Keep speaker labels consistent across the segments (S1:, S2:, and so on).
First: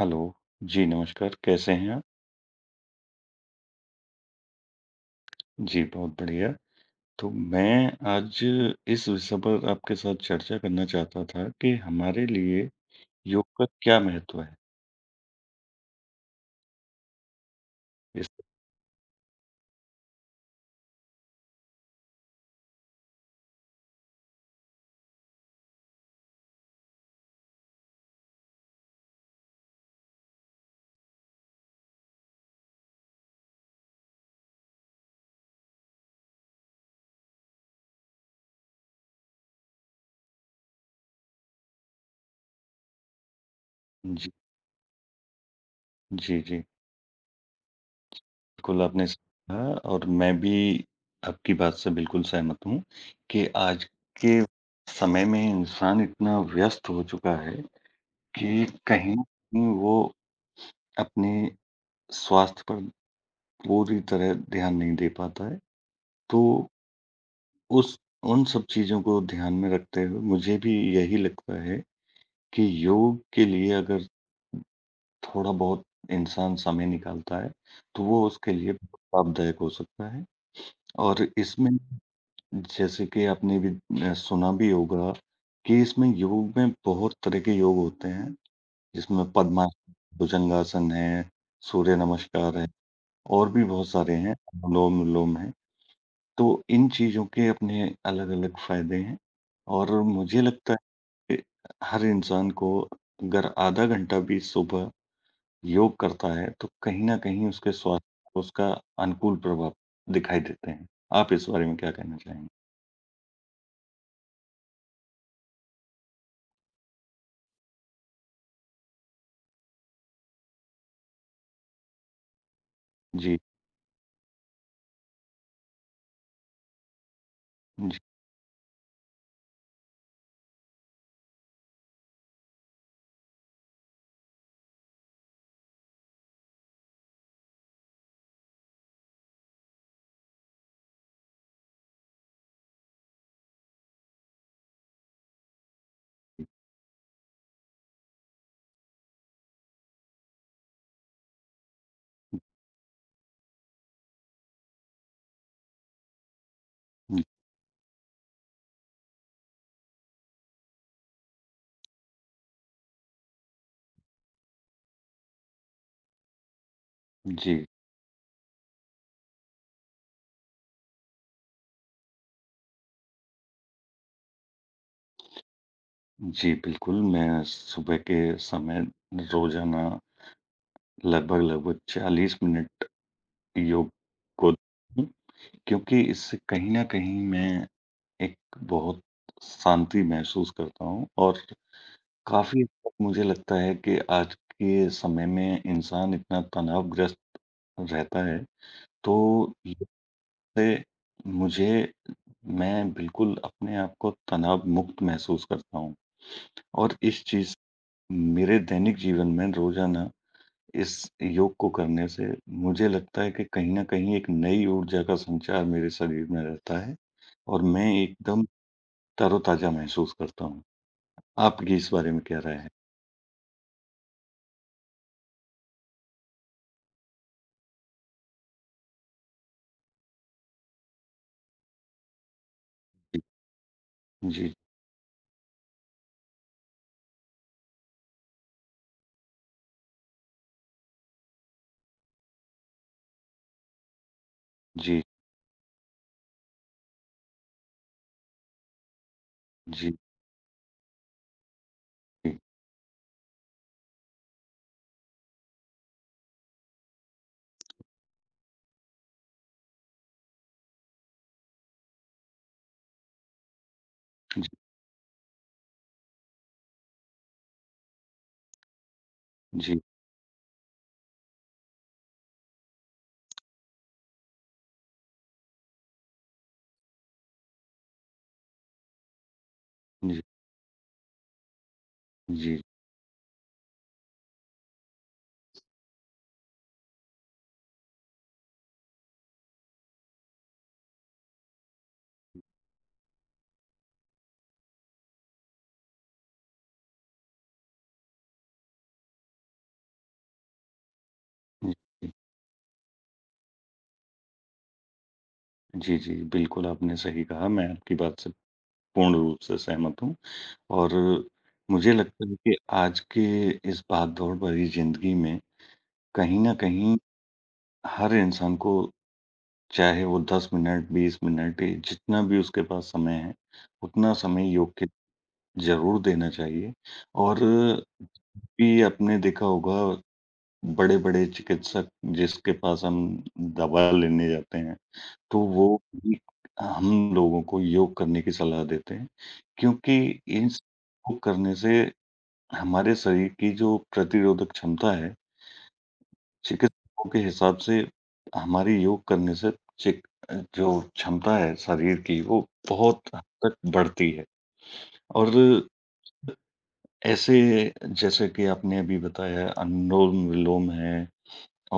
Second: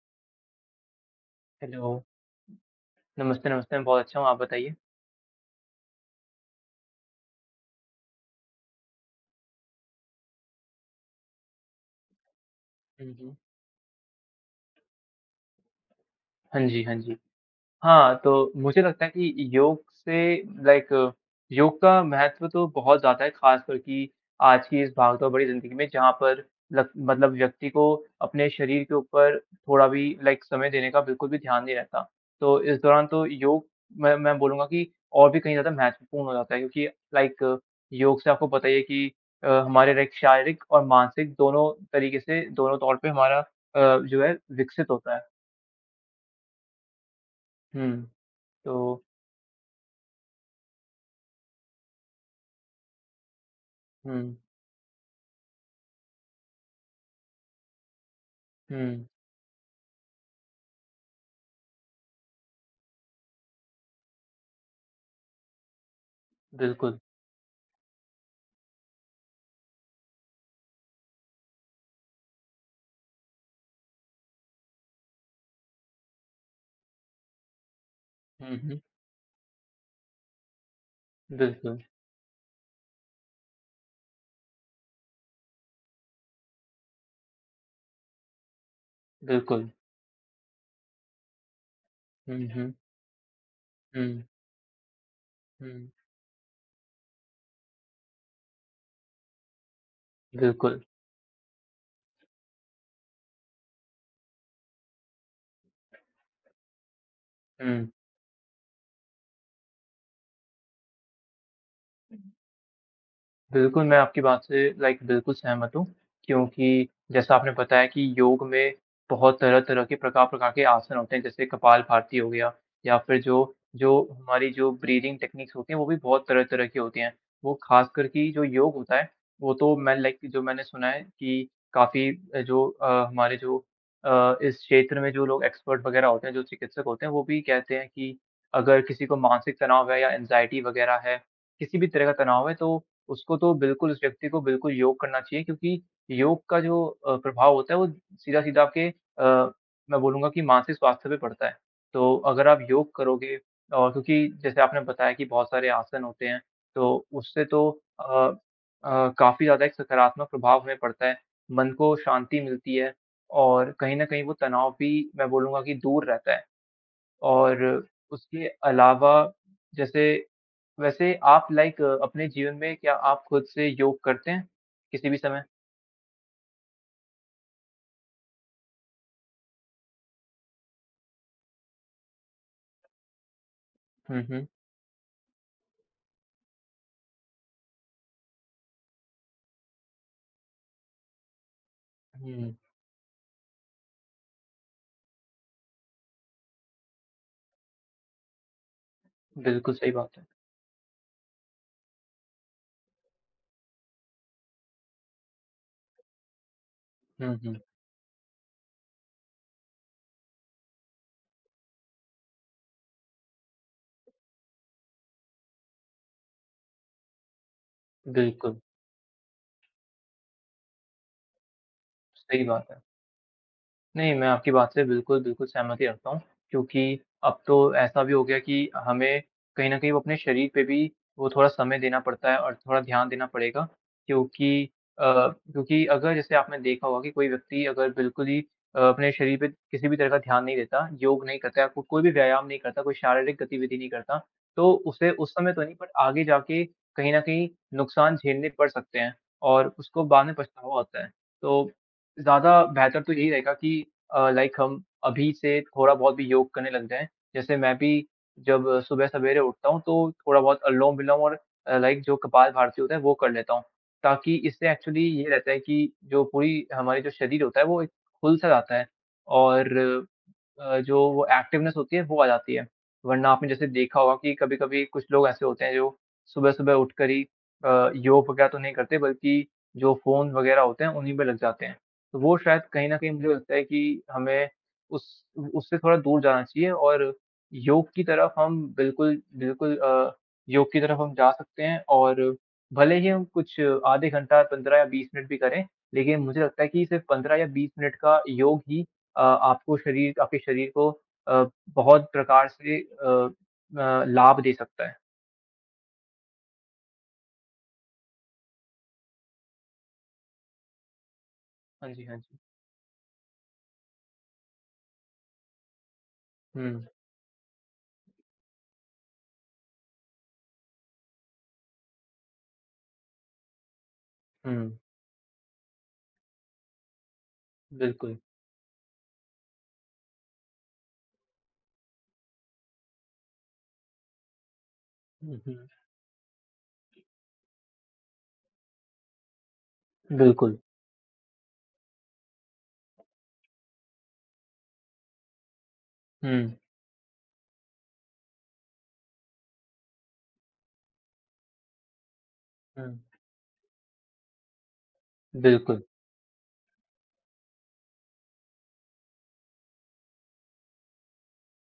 S1: Hello. जी, नमस्कार, कैसे
S2: hello.
S1: हैं आप?
S2: नमस्ते, नमस्ते। मैं बहुत अच्छा हूँ, आप बताइए?
S1: जी, बहुत बढ़िया। तो मैं आज इस विषय पर आपके साथ चर्चा करना चाहता था कि हमारे लिए
S2: हुँ, हुँ।
S1: योग का क्या महत्व है?
S2: हाँ जी, हाँ जी। हाँ,
S1: इस
S2: तो मुझे लगता है कि योग से लाइक योग का महत्व तो बहुत ज़्यादा है, ख़ासकर कि आज की इस भागदौड़ भरी ज़िंदगी में जहाँ पर लग मतलब व्यक्ति को अपने शरीर के ऊपर थोड़ा भी लाइक समय देने का बिल्कुल भी ध्यान नहीं रहता। तो इस दौरान तो योग मैं बोलूँगा कि और भी कहीं ज़्यादा महत्वपूर्ण हो जाता है क्योंकि लाइक योग से आपको पता ही है कि हमारे लाइक शारीरिक और मानसिक दोनों तरीके से दोनों तौर पे हमारा जो
S1: जी,
S2: है विकसित होता है।
S1: जी, जी।
S2: हुँ,
S1: बिल्कुल
S2: तो
S1: आपने सही कहा और मैं भी आपकी बात से बिल्कुल सहमत हूँ कि आज
S2: हुँ,
S1: के समय में इंसान इतना व्यस्त हो चुका है कि
S2: हुँ।
S1: कहीं न कहीं वो अपने स्वास्थ्य पर पूरी तरह ध्यान नहीं दे पाता है। तो
S2: बिल्कुल।
S1: उस उन सब चीज़ों को ध्यान में रखते हुए मुझे भी यही लगता है कि योग के लिए अगर थोड़ा बहुत इंसान समय निकालता है, तो वो उसके
S2: हुँ,
S1: लिए
S2: हुँ।
S1: बहुत लाभदायक हो सकता है। और इसमें
S2: बिल्कुल,
S1: जैसे कि आपने भी सुना भी होगा कि इसमें योग में बहुत तरह के योग होते हैं, जिसमें
S2: बिल्कुल।
S1: पद्मासन, भुजंगासन है, सूर्य
S2: हुँ,
S1: नमस्कार है
S2: हुँ,
S1: और भी बहुत सारे
S2: हुँ,
S1: हैं, अनुलोम-विलोम है।
S2: हुँ।
S1: तो इन चीज़ों के अपने अलग-अलग फ़ायदे हैं और मुझे लगता
S2: बिल्कुल।
S1: है कि हर इंसान को अगर आधा घंटा भी सुबह योग करता है, तो कहीं न कहीं उसके
S2: हुँ।
S1: स्वास्थ्य पर उसका अनुकूल प्रभाव दिखाई देते हैं। आप इस बारे में क्या कहना चाहेंगे?
S2: बिल्कुल, मैं आपकी बात से लाइक बिल्कुल सहमत हूँ, क्योंकि जैसा आपने बताया कि योग में बहुत तरह-तरह के प्रकार-प्रकार के आसन होते हैं, जैसे कपालभाति हो गया या फिर जो
S1: जी,
S2: जो हमारी जो ब्रीदिंग टेक्निक्स होती हैं, वो भी बहुत तरह-तरह की होती हैं। वो
S1: जी,
S2: खासकर कि जो योग होता है, वो तो मैं लाइक जो मैंने सुना है कि काफ़ी जो हमारे जो इस क्षेत्र में जो लोग एक्सपर्ट वगैरह होते हैं, जो चिकित्सक होते हैं, वो भी कहते हैं कि अगर किसी को मानसिक तनाव है या एंग्ज़ायटी वगैरह है, किसी भी तरह का तनाव है, तो उसको तो बिल्कुल उस व्यक्ति को बिल्कुल योग करना चाहिए क्योंकि योग का जो प्रभाव होता है वो सीधा-सीधा आपके मैं बोलूँगा कि मानसिक स्वास्थ्य पे पड़ता है। तो अगर आप योग करोगे और क्योंकि जैसे आपने बताया कि बहुत सारे आसन होते हैं, तो
S1: जी,
S2: उससे तो अ काफ़ी ज़्यादा एक सकारात्मक प्रभाव हमें पड़ता है, मन को शांति मिलती है और कहीं न कहीं वो तनाव भी मैं बोलूँगा कि दूर रहता है और
S1: जी,
S2: उसके अलावा जैसे वैसे आप लाइक अपने जीवन में क्या आप खुद से योग करते हैं? किसी भी समय?
S1: जी, बिल्कुल, मैं सुबह के समय रोज़ाना लगभग-लगभग 40 मिनट योग
S2: हुँ, हुँ।
S1: को क्योंकि इससे कहीं न कहीं मैं एक बहुत शांति महसूस करता हूँ। और
S2: हुँ,
S1: काफ़ी हद तक मुझे लगता है कि आज के समय में इंसान इतना तनावग्रस्त रहता है, तो
S2: बिल्कुल सही बात है।
S1: इससे मुझे मैं बिल्कुल अपने आप को तनाव मुक्त महसूस करता हूँ। और इस
S2: हुँ,
S1: चीज़
S2: हुँ,
S1: मेरे दैनिक जीवन में रोज़ाना इस योग को करने से मुझे लगता है कि कहीं न कहीं एक नई ऊर्जा का संचार मेरे शरीर में रहता है और मैं एकदम
S2: बिल्कुल,
S1: तरोताज़ा महसूस करता हूँ। आपकी इस बारे में क्या
S2: सही
S1: राय
S2: बात
S1: है?
S2: है। नहीं, मैं आपकी बात से बिल्कुल, बिल्कुल सहमति रखता हूँ क्योंकि अब तो ऐसा भी हो गया कि हमें कहीं न कहीं वो अपने शरीर पे भी वो थोड़ा समय देना पड़ता है और थोड़ा ध्यान देना पड़ेगा
S1: जी,
S2: क्योंकि क्योंकि अगर जैसे आपने देखा होगा कि कोई व्यक्ति अगर बिल्कुल ही अपने शरीर पे किसी भी तरह का ध्यान नहीं देता, योग नहीं करता, को कोई भी व्यायाम नहीं करता, कोई शारीरिक गतिविधि नहीं करता, तो
S1: जी,
S2: उसे
S1: जी,
S2: उस समय तो नहीं बट आगे जाके कहीं न कहीं नुकसान झेलने पड़ सकते हैं और
S1: जी,
S2: उसको बाद में पछतावा होता है। तो ज़्यादा बेहतर तो यही रहेगा कि लाइक हम अभी से थोड़ा बहुत भी योग करने लग जाएँ। जैसे मैं भी जब सुबह सवेरे उठता हूँ तो थोड़ा बहुत अनुलोम-विलोम और लाइक जो कपालभाति होता है वो कर लेता हूँ। ताकि इससे एक्चुअली ये रहता है कि जो पूरी हमारी जो शरीर होता है वो एक खुल-सा जाता है और
S1: जी,
S2: जो वो एक्टिवनेस होती है वो आ जाती है। वरना आपने जैसे देखा होगा कि कभी-कभी कुछ लोग ऐसे होते हैं जो सुबह-सुबह उठकर ही योग वगैरह तो नहीं करते बल्कि जो
S1: जी,
S2: फ़ोन वगैरह होते हैं उन्हीं पे लग जाते हैं। तो वो
S1: जी,
S2: शायद कहीं न कहीं मुझे लगता है कि हमें उस उससे थोड़ा दूर जाना चाहिए और योग की तरफ हम बिल्कुल बिल्कुल योग की तरफ हम जा सकते हैं और भले ही हम कुछ आधे घंटा 15 या 20 मिनट भी करें, लेकिन मुझे लगता है कि सिर्फ़ 15 या 20 मिनट का योग ही आपको शरीर आपके शरीर को अ,
S1: जी,
S2: बहुत
S1: जी,
S2: प्रकार से लाभ दे सकता है।
S1: जी, जी, बिल्कुल आपने सही कहा, मैं आपकी बात से पूर्ण रूप से सहमत हूँ। और
S2: हाँ
S1: मुझे
S2: जी, हाँ
S1: लगता है
S2: जी।
S1: कि आज के इस भाग-दौड़ भरी ज़िंदगी में कहीं न
S2: हुँ,
S1: कहीं हर इंसान को, चाहे वो 10 मिनट, 20 मिनट जितना भी उसके पास समय है, उतना समय योग
S2: हुँ,
S1: के ज़रूर देना चाहिए। और
S2: बिल्कुल।
S1: भी आपने देखा होगा बड़े-बड़े चिकित्सक, जिसके पास हम दवा लेने जाते हैं, तो
S2: हुँ, हुँ,
S1: वो भी हम लोगों को योग करने की सलाह देते हैं, क्योंकि
S2: बिल्कुल।
S1: इस योग करने से हमारे शरीर की जो प्रतिरोधक क्षमता है,
S2: हुँ,
S1: चिकित्सकों के हिसाब से हमारी योग करने से जो क्षमता है शरीर की वो
S2: हुँ,
S1: बहुत हद तक बढ़ती है। और
S2: बिल्कुल।
S1: ऐसे जैसे कि आपने अभी बताया अनुलोम-विलोम है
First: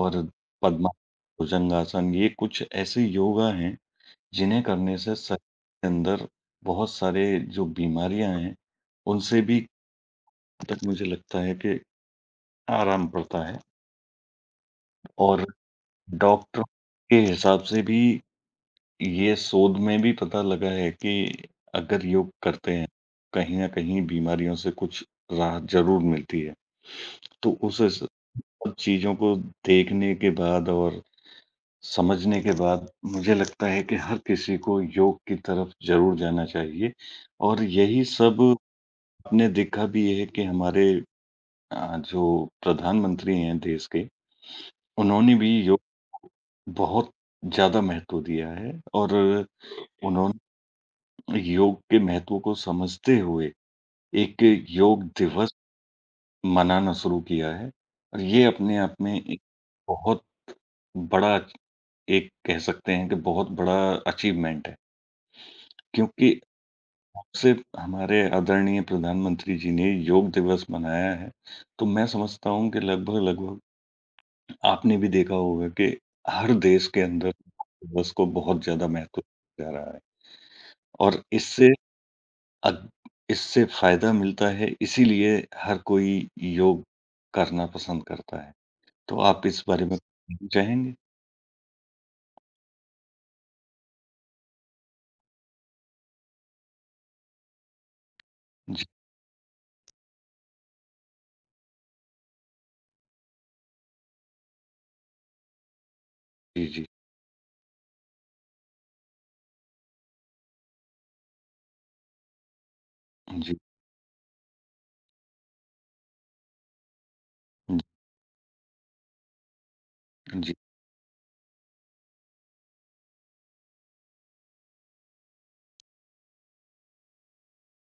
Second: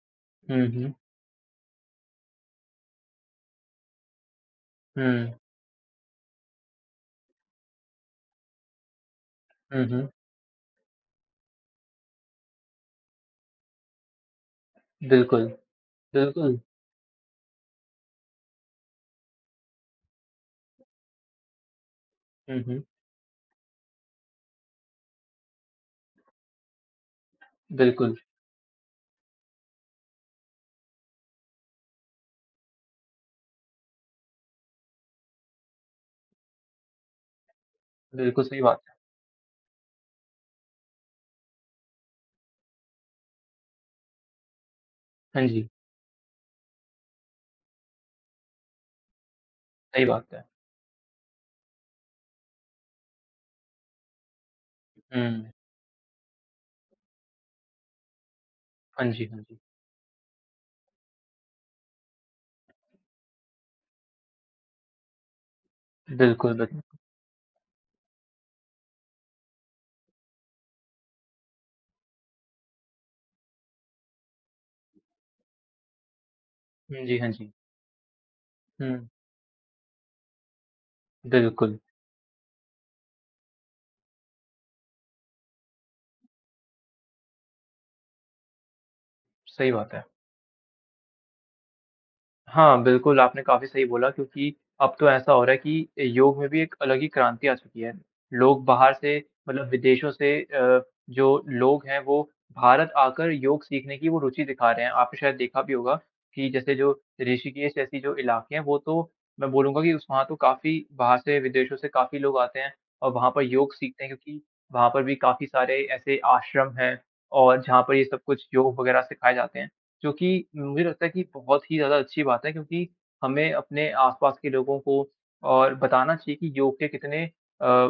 S1: और
S2: हुँ, हुँ,
S1: पद्मासन, भुजंगासन, ये कुछ ऐसे योगा हैं, जिन्हें करने
S2: हुँ,
S1: से शरीर के अंदर बहुत सारे जो बीमारियाँ हैं, उनसे भी
S2: हुँ, हुँ,
S1: तक मुझे लगता है कि आराम पड़ता है। और
S2: बिल्कुल, बिल्कुल।
S1: डॉक्टर के हिसाब से भी ये शोध में भी पता लगा है कि अगर योग
S2: हुँ,
S1: करते
S2: हुँ,
S1: हैं, कहीं न कहीं बीमारियों से कुछ राहत ज़रूर मिलती है। तो उस
S2: बिल्कुल,
S1: सब चीज़ों को देखने के बाद और समझने के बाद मुझे लगता है कि हर किसी को योग की तरफ ज़रूर जाना चाहिए। और यही सब
S2: बिल्कुल सही बात है।
S1: आपने देखा भी है कि हमारे जो प्रधानमंत्री हैं देश के, उन्होंने
S2: हाँ
S1: भी
S2: जी,
S1: योग को बहुत ज़्यादा महत्व दिया है और जी।
S2: सही बात
S1: उन्होंने
S2: है।
S1: योग के महत्व को समझते हुए एक योग
S2: हुँ,
S1: दिवस मनाना शुरू किया है और ये अपने आप
S2: हाँ
S1: में
S2: जी,
S1: एक
S2: हाँ जी।
S1: बहुत बड़ा, एक कह सकते हैं कि बहुत बड़ा अचीवमेंट है। क्योंकि
S2: बिल्कुल, बिल्कुल।
S1: सिर्फ हमारे आदरणीय प्रधानमंत्री जी ने योग दिवस मनाया है, तो मैं समझता हूँ कि लगभग-लगभग आपने भी देखा होगा कि हर देश के
S2: हाँ जी,
S1: अंदर
S2: हाँ जी।
S1: योग दिवस को बहुत ज़्यादा
S2: हुँ,
S1: महत्व दिया जा रहा है और इससे
S2: बिल्कुल,
S1: अग इससे फ़ायदा मिलता है, इसीलिए हर कोई योग करना पसंद करता है। तो आप इस
S2: सही
S1: बारे
S2: बात
S1: में
S2: है।
S1: कुछ कहना चाहेंगे?
S2: हाँ, बिल्कुल, आपने काफ़ी सही बोला क्योंकि अब तो ऐसा हो रहा है कि योग में भी एक अलग ही क्रांति आ चुकी है। लोग
S1: जी,
S2: बाहर से मतलब विदेशों से जो लोग हैं वो भारत आकर योग सीखने की वो रुचि दिखा रहे हैं। आपने शायद देखा भी होगा कि
S1: जी,
S2: जैसे
S1: जी।
S2: जो ऋषिकेश जैसी जो इलाके हैं वो तो मैं बोलूँगा कि उस वहाँ तो काफ़ी बाहर से विदेशों से काफ़ी लोग आते हैं और वहाँ पर
S1: जी,
S2: योग सीखते हैं क्योंकि वहाँ पर भी काफ़ी सारे ऐसे आश्रम हैं और जहाँ पर ये सब कुछ योग वगैरह सिखाए जाते हैं। जो कि
S1: जी,
S2: मुझे लगता है कि बहुत ही ज़्यादा अच्छी बात है क्योंकि हमें अपने आस-पास के लोगों को और बताना चाहिए कि योग के कितने अ,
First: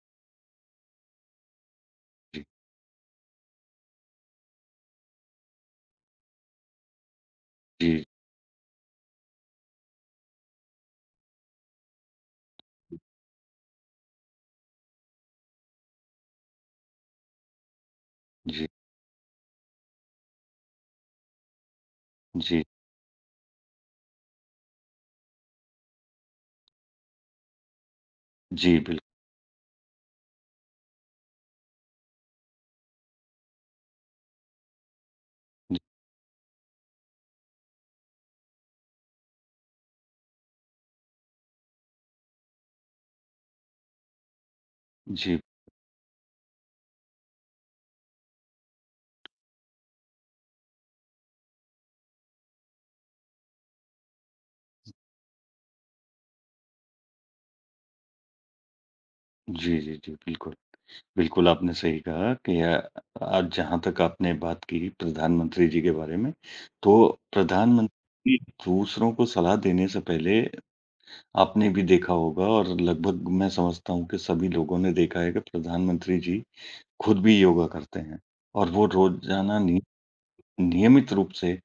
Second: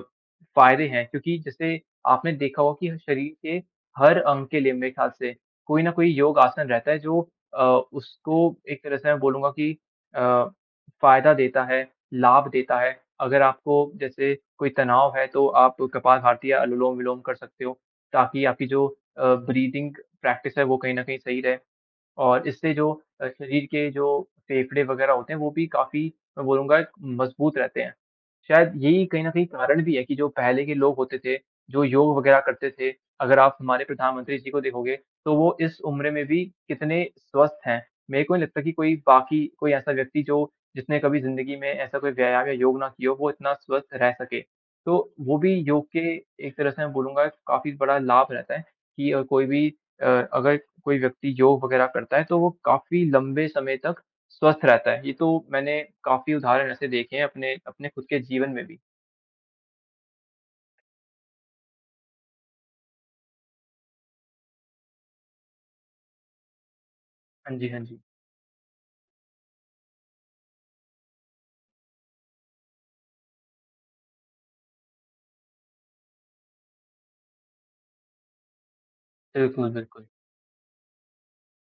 S2: फ़ायदे हैं क्योंकि जैसे आपने
S1: जी,
S2: देखा होगा कि शरीर के हर अंग के लिए मेरे ख़्याल से कोई ना कोई योग आसन रहता है जो अ,
S1: जी,
S2: उसको एक तरह से मैं बोलूँगा कि अ, फ़ायदा देता है, लाभ देता है। अगर आपको जैसे कोई तनाव है तो आप कपालभाति या अनुलोम-विलोम कर सकते हो ताकि आपकी
S1: जी,
S2: जो ब्रीदिंग प्रैक्टिस है वो कहीं न कहीं सही रहे। और
S1: जी, जी,
S2: इससे जो शरीर के जो फेफड़े वगैरह होते हैं, वो भी काफ़ी मैं बोलूँगा मज़बूत रहते हैं। शायद
S1: जी, बिल्कुल।
S2: यही कहीं न कहीं कारण भी है कि जो पहले के लोग होते थे, जो योग वगैरह करते थे, अगर आप हमारे प्रधानमंत्री जी को देखोगे, तो वो इस उम्र में भी कितने स्वस्थ हैं। मेरे को नहीं लगता कि कोई बाकी कोई ऐसा व्यक्ति जो जिसने कभी ज़िंदगी में ऐसा कोई व्यायाम या योग ना किया हो, वो इतना स्वस्थ रह सके। तो वो
S1: जी,
S2: भी योग के एक तरह से मैं बोलूँगा काफ़ी बड़ा लाभ रहता है कि कोई भी अगर कोई व्यक्ति योग वगैरह करता है, तो वो काफ़ी लंबे समय तक स्वस्थ रहता है। ये तो मैंने काफ़ी उदाहरण ऐसे देखे हैं अपने अपने खुद के जीवन में भी।
S1: जी, जी, जी, बिल्कुल। बिल्कुल, आपने सही कहा कि आज जहाँ तक आपने बात की प्रधानमंत्री जी के बारे में, तो
S2: हाँ जी, हाँ जी।
S1: प्रधानमंत्री दूसरों को सलाह देने से पहले आपने भी देखा होगा, और लगभग मैं समझता हूँ कि सभी लोगों ने देखा है कि प्रधानमंत्री जी खुद भी योगा करते हैं और वो रोज़ाना
S2: बिल्कुल,
S1: नि
S2: बिल्कुल।
S1: नियमित रूप से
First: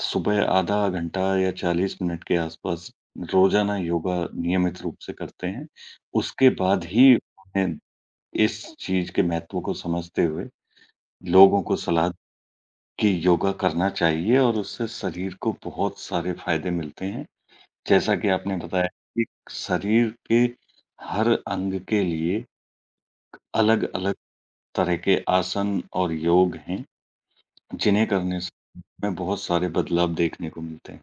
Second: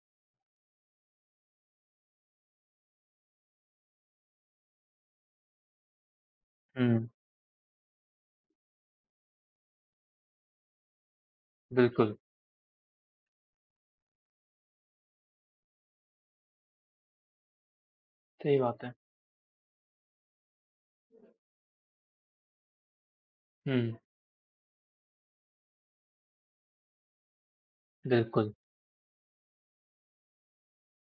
S1: सुबह आधा घंटा या 40 मिनट के आसपास रोज़ाना योगा नियमित रूप से करते हैं। उसके बाद ही
S2: हुँ,
S1: उन्हें इस चीज़ के महत्व को समझते हुए लोगों को सलाह
S2: बिल्कुल,
S1: कि योगा करना चाहिए और उससे शरीर को बहुत सारे फ़ायदे मिलते हैं। जैसा कि आपने
S2: सही बात
S1: बताया
S2: है।
S1: कि शरीर के हर अंग के लिए
S2: हुँ,
S1: अलग-अलग तरह के आसन और योग हैं, जिन्हें करने से
S2: बिल्कुल,
S1: हमें बहुत सारे बदलाव देखने को मिलते हैं।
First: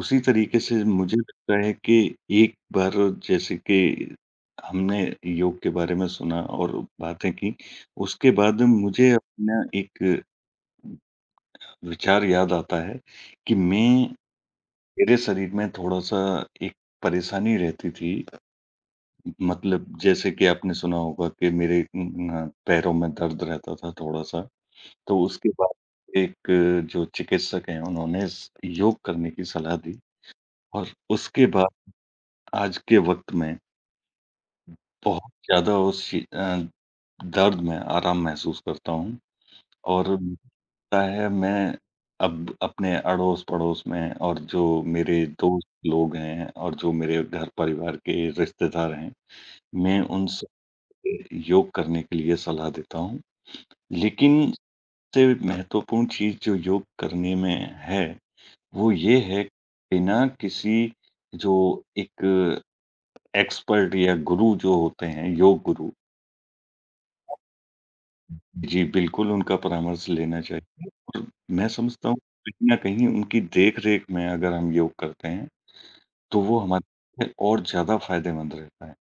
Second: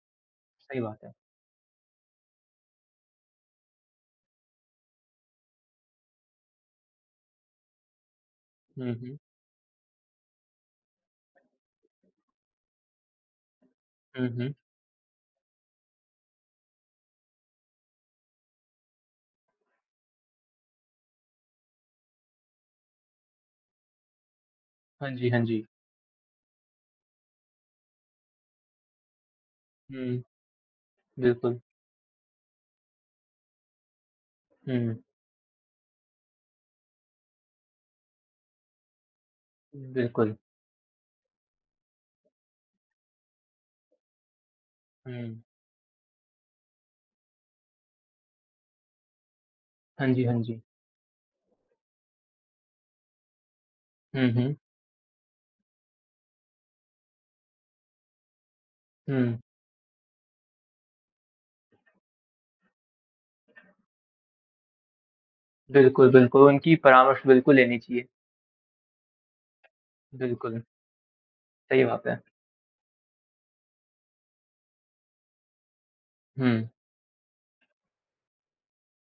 S1: उसी तरीके
S2: सही
S1: से
S2: बात है।
S1: मुझे लगता है कि एक बार जैसे कि हमने योग के बारे में सुना और बातें की, उसके बाद
S2: हुँ,
S1: मुझे
S2: हुँ,
S1: अपना एक विचार याद आता है कि मैं
S2: हुँ, हुँ।
S1: मेरे शरीर में थोड़ा-सा एक परेशानी रहती थी। मतलब जैसे कि आपने सुना होगा कि मेरे पैरों में दर्द रहता था थोड़ा-सा।
S2: हाँ
S1: तो
S2: जी, हाँ
S1: उसके
S2: जी।
S1: बाद एक जो चिकित्सक हैं उन्होंने स योग करने की सलाह दी
S2: हुँ,
S1: और उसके
S2: बिल्कुल।
S1: बाद आज के वक़्त में
S2: हुँ,
S1: बहुत ज़्यादा दर्द में आराम महसूस करता हूँ। और
S2: बिल्कुल।
S1: लगता है मैं अब अपने अड़ोस-पड़ोस में और जो मेरे
S2: हुँ,
S1: दोस्त लोग हैं और जो मेरे घर परिवार के रिश्तेदार हैं, मैं
S2: हाँ जी,
S1: उन
S2: हाँ जी।
S1: सबसे योग करने के लिए सलाह देता हूँ।
S2: हुँ,
S1: लेकिन
S2: हुँ,
S1: सबसे महत्वपूर्ण चीज़ जो योग करने में है, वो ये
S2: हुँ।
S1: है बिना किसी जो एक एक्सपर्ट या गुरु जो होते हैं, योग गुरु।
S2: बिल्कुल, बिल्कुल, उनकी परामर्श बिल्कुल लेनी चाहिए।
S1: जी, बिल्कुल उनका परामर्श लेना
S2: बिल्कुल,
S1: चाहिए। और मैं
S2: सही बात
S1: समझता हूँ
S2: है।
S1: कहीं न कहीं उनकी देख-रेख में अगर हम योग करते हैं, तो
S2: हुँ,
S1: वो हमारे लिए और ज़्यादा फ़ायदेमंद रहता है।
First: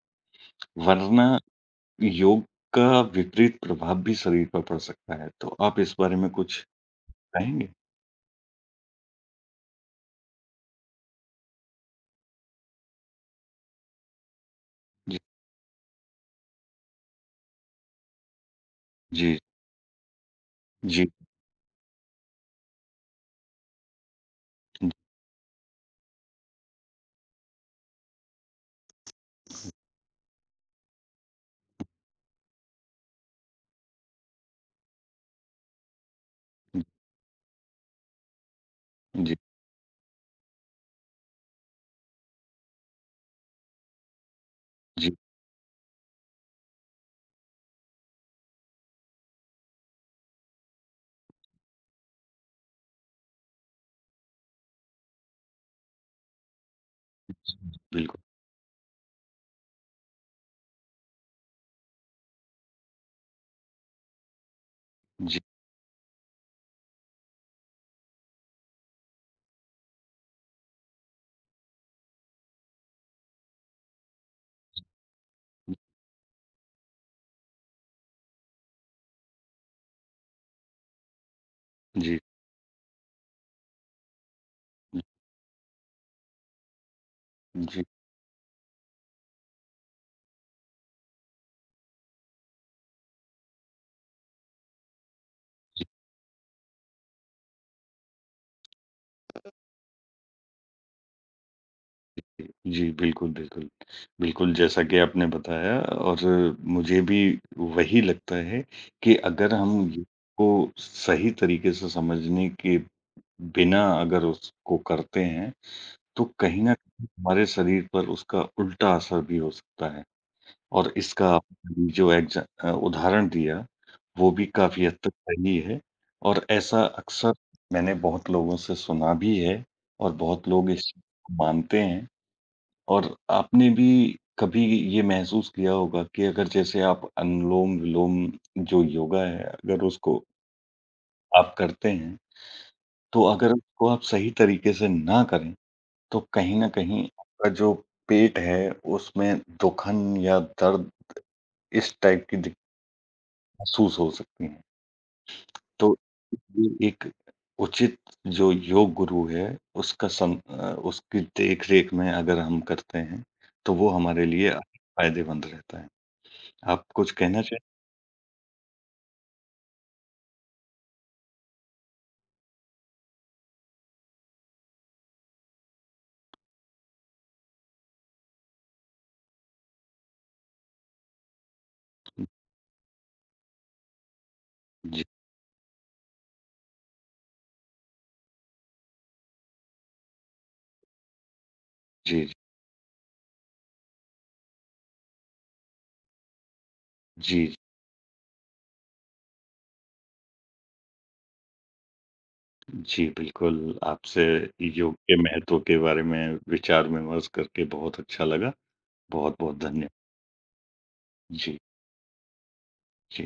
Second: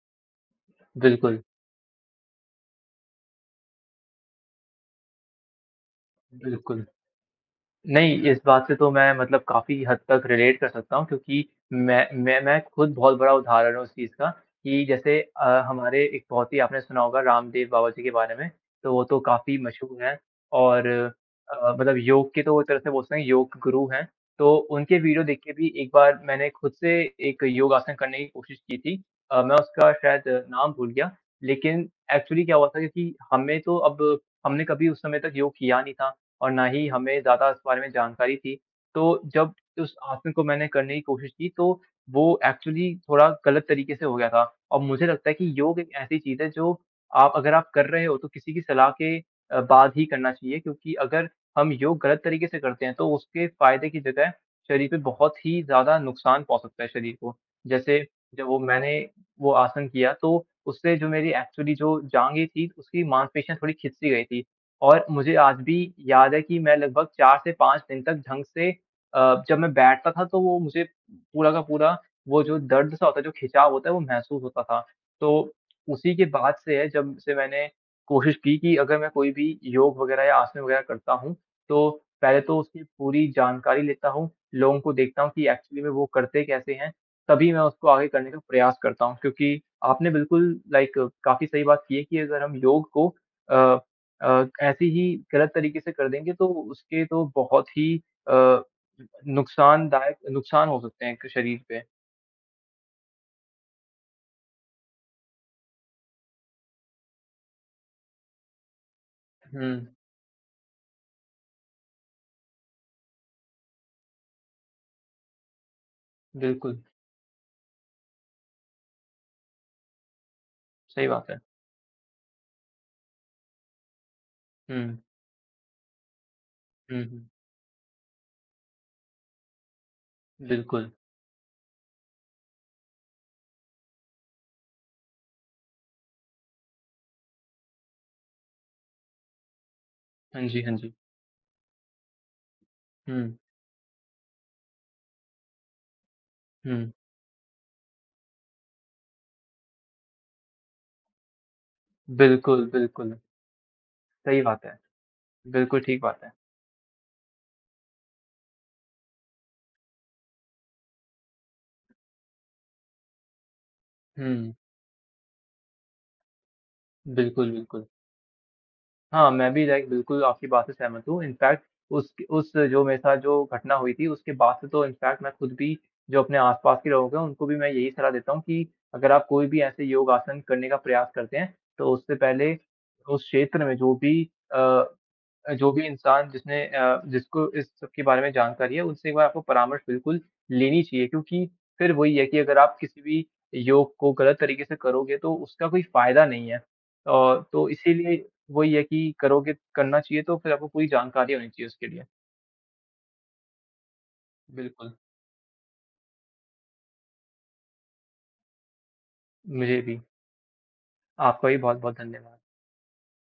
S1: वरना
S2: बिल्कुल,
S1: योग का विपरीत प्रभाव भी शरीर पर पड़ सकता है। तो आप इस बारे में कुछ
S2: बिल्कुल।
S1: कहेंगे?
S2: नहीं, इस बात से तो मैं मतलब काफ़ी हद तक रिलेट कर सकता हूँ क्योंकि मैं खुद बहुत बड़ा उदाहरण हूँ उस चीज़ का कि
S1: जी,
S2: जैसे हमारे एक बहुत ही आपने सुना होगा रामदेव बाबा जी के बारे में, तो वो तो
S1: जी,
S2: काफ़ी मशहूर हैं और
S1: जी,
S2: मतलब योग के तो एक तरह से बोल सकते हैं योग गुरु हैं, तो उनके वीडियो देख के भी एक बार मैंने खुद से एक योगासन करने की कोशिश की थी। मैं उसका शायद नाम भूल गया, लेकिन एक्चुअली क्या हुआ था क्योंकि हमें तो अब हमने कभी उस समय तक योग किया नहीं था, और ना
S1: जी,
S2: ही हमें ज़्यादा इस बारे में जानकारी थी। तो
S1: जी,
S2: जब उस आसन को मैंने करने की कोशिश की तो वो एक्चुअली थोड़ा गलत तरीके से हो गया था। और मुझे
S1: जी,
S2: लगता है कि योग एक ऐसी चीज़ है जो आप अगर आप कर रहे हो तो किसी की सलाह के बाद ही करना चाहिए क्योंकि अगर हम योग गलत तरीके से करते हैं तो उसके फ़ायदे की जगह शरीर पे बहुत ही ज़्यादा नुकसान पहुँच सकता है शरीर को। जैसे
S1: बिल्कुल।
S2: जब वो मैंने वो आसन किया तो उससे जो मेरी एक्चुअली जो जाँघें थी उसकी मांसपेशियाँ थोड़ी खिंच सी गई थी। और मुझे
S1: जी,
S2: आज भी याद है कि मैं लगभग 4 से 5 दिन तक ढंग से जब मैं बैठता था तो वो मुझे पूरा का पूरा वो जो दर्द सा होता है, जो खिंचाव होता है वो महसूस होता था। तो उसी के बाद से है जब से मैंने कोशिश की कि अगर मैं कोई भी योग वग़ैरह या आसन वग़ैरह करता हूँ, तो
S1: जी,
S2: पहले तो उसकी पूरी जानकारी लेता हूँ, लोगों को देखता हूँ कि एक्चुअली में वो करते कैसे हैं, तभी मैं
S1: जी।
S2: उसको आगे करने का प्रयास करता हूँ। क्योंकि आपने बिल्कुल लाइक काफ़ी सही बात की है कि अगर हम योग को अ, ऐसे ही गलत तरीके से कर देंगे तो उसके तो बहुत ही अ, नुकसानदायक नुकसान हो सकते हैं एक शरीर पे।
S1: जी, बिल्कुल, बिल्कुल। बिल्कुल, जैसा कि आपने बताया और मुझे भी वही लगता है कि अगर
S2: हुँ,
S1: हम योग को सही तरीके से समझने के बिना अगर उसको करते हैं, तो कहीं न
S2: बिल्कुल।
S1: कहीं हमारे शरीर पर उसका उल्टा असर भी हो सकता है। और
S2: सही
S1: इसका
S2: बात है।
S1: आपने भी जो उदाहरण दिया, वो भी काफ़ी
S2: हुँ,
S1: हद तक सही है और ऐसा
S2: हुँ, हुँ,
S1: अक्सर मैंने बहुत लोगों से सुना भी है और बहुत लोग इस
S2: बिल्कुल।
S1: चीज़ को मानते हैं। और आपने भी कभी ये महसूस किया होगा कि अगर जैसे आप अनुलोम-विलोम जो योगा है, अगर उसको
S2: हाँ जी, हाँ जी।
S1: आप करते हैं, तो
S2: हुँ,
S1: अगर उसको आप सही तरीके से ना करें, तो कहीं न
S2: हुँ,
S1: कहीं आपका जो पेट है, उसमें दुखन या दर्द इस टाइप की दिक
S2: बिल्कुल, बिल्कुल।
S1: महसूस हो
S2: सही
S1: सकती हैं।
S2: बात है। बिल्कुल
S1: तो
S2: ठीक बात है।
S1: इसलिए एक उचित जो योग गुरु है, उसका उसकी देख-रेख में अगर हम करते हैं, तो वो हमारे लिए
S2: हुँ,
S1: फ़ायदेमंद रहता है। आप कुछ कहना
S2: बिल्कुल,
S1: चाहेंगी?
S2: बिल्कुल। हाँ, मैं भी लाइक बिल्कुल आपकी बात से सहमत हूँ। इनफैक्ट उस जो मेरे साथ जो घटना हुई थी, उसके बाद से तो इनफैक्ट मैं खुद भी जो अपने आस-पास के लोग हैं, उनको भी मैं यही सलाह देता हूँ कि अगर आप कोई भी ऐसे योग आसन करने का प्रयास करते हैं, तो उससे पहले उस क्षेत्र में जो भी अ,
S1: जी,
S2: जो भी इंसान जिसने जिसको इस सब के बारे में जानकारी है, उनसे एक बार आपको परामर्श बिल्कुल लेनी चाहिए क्योंकि फिर वही है
S1: जी,
S2: कि अगर आप किसी भी योग को गलत तरीके से करोगे, तो उसका कोई फ़ायदा नहीं है।
S1: जी,
S2: तो इसीलिए वही है कि करोगे करना चाहिए तो फिर आपको पूरी जानकारी होनी चाहिए उसके लिए।
S1: जी, बिल्कुल, आपसे
S2: बिल्कुल।
S1: योग के महत्व के बारे में विचार विमर्श करके बहुत अच्छा लगा। बहुत-बहुत
S2: मुझे
S1: धन्यवाद।
S2: भी। आपका भी
S1: जी,
S2: बहुत-बहुत धन्यवाद।
S1: जी।